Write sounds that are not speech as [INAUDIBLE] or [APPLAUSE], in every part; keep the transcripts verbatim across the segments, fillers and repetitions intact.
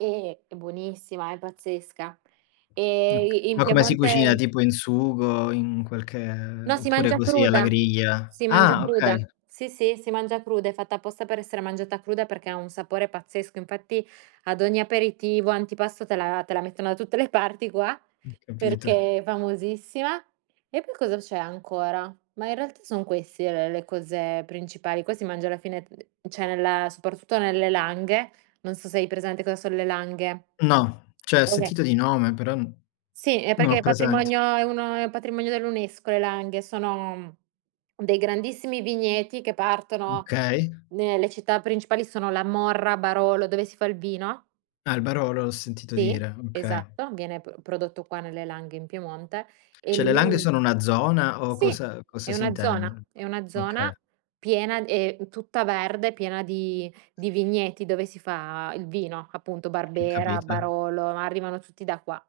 E, è buonissima, è pazzesca. Ok E i in ma come si cucina Piemonte tipo in sugo, in qualche No, si oppure mangia così alla cruda. griglia? Si mangia Ah, cruda. okay. Sì, sì, mangia cruda, è fatta apposta per essere mangiata cruda, perché ha un sapore pazzesco. Infatti ad ogni aperitivo, antipasto te la te la mettono da tutte le parti qua Ho capito. perché è famosissima. E poi cosa c'è ancora? Ma in realtà son queste le cose principali, qua si mangia alla fine uhm, ceh nella soprattutto nelle langhe non so se hai presente cosa son le langhe. No, ceh ho sentito di [UNINTELLIGIBLE] nome, però n Sì, è non l'ho perché è presente. patrimonio è uno è patrimonio dell'UNESCO le langhe, sono dei grandissimi vigneti, che Mh, partono kay. nelle città principali sono La Morra, Barolo, dove si fa il vino. Ah, il Barolo l'ho sentito Sì, dire, okay. esatto, viene pr prodotto qua nelle langhe in Piemonte e ceh le langhe lì sono una zona, o Sì, cosa è cosa si una zona, intende? è una zona Oka piena e tutta verde, piena di di vigneti dove si fa il vino, appunto Capit Barbera, Barolo, arrivano tutti da qua.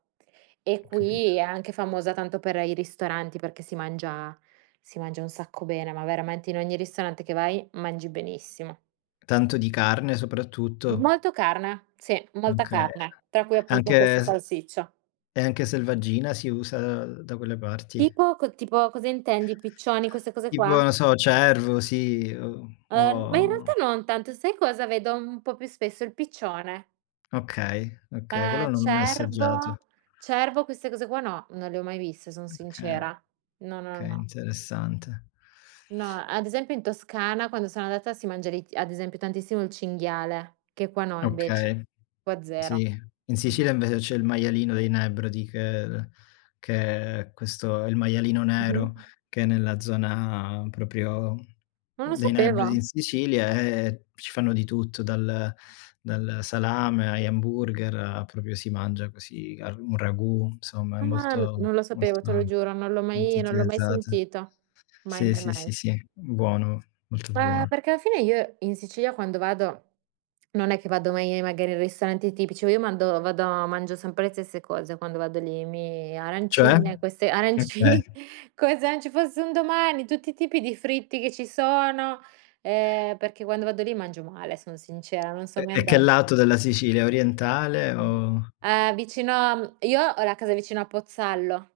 E Ho qui, capito. è anche famosa tanto per i ristoranti, perché si mangia si mangia un sacco bene, ma veramente in ogni ristorante che vai mangi benissimo. Tanto di carne soprattutto? Molto carna, sì, molta Okay. carne, tra cui appunto Anche questa s salsiccia. e anche selvaggina si usa da quelle parti? Tipo co tipo cosa intendi, i piccioni queste cose Tipo, qua? non so, cervo, sì o Uhm, ma in realtà o non tanto, sai cosa vedo un po' più spesso, il piccione. Okay, okay quello Eh non l'ho mai cervo assaggiato. cervo queste cose qua no, non le ho mai viste, sono Okay, sincera. No, no, kay, no. interessante. No, ad esempio in Toscana, quando sono andata si mangia [UNINTELLIGIBLE] ad esempio tantissimo il cinghiale, che qua no invece, Okay, qua sì, zero. in Sicilia Mh-mh. invece c'è il maialino dei Nebrodi, che che è questo il maialino Mh-mh. nero, che è nella zona propio Non lo dei Nebrodi sopeva. in Sicilia, e ci fanno di tutto, dal dal salame, agli hamburger, propio si mangia così al un ragù insomma, è Ah, molto non lo sapevo, te lo [UNINTELLIGIBLE] giuro, non l'ho molto mai non l'ho mai utilizzata. sentito. Mai, Sì, mai, sì, sì, mai. sì, buono, molto Beh, buono. perché alla fine, io in Sicilia quando vado non è che vado mai magari in ristoranti tipici, io mando vado mangio sempre le stesse cose, quando vado lì, mi Cioè? arancine, queste Okay. arancini come se non ci fosse un domani, tutti i tipi di fritti che ci sono, ehm, perché quando vado lì mangio male, son sincera non E son mi e che andata lato della Sicilia? Orientale Mh o uhm, vicino a m io ho la casa vicino a Pozzallo.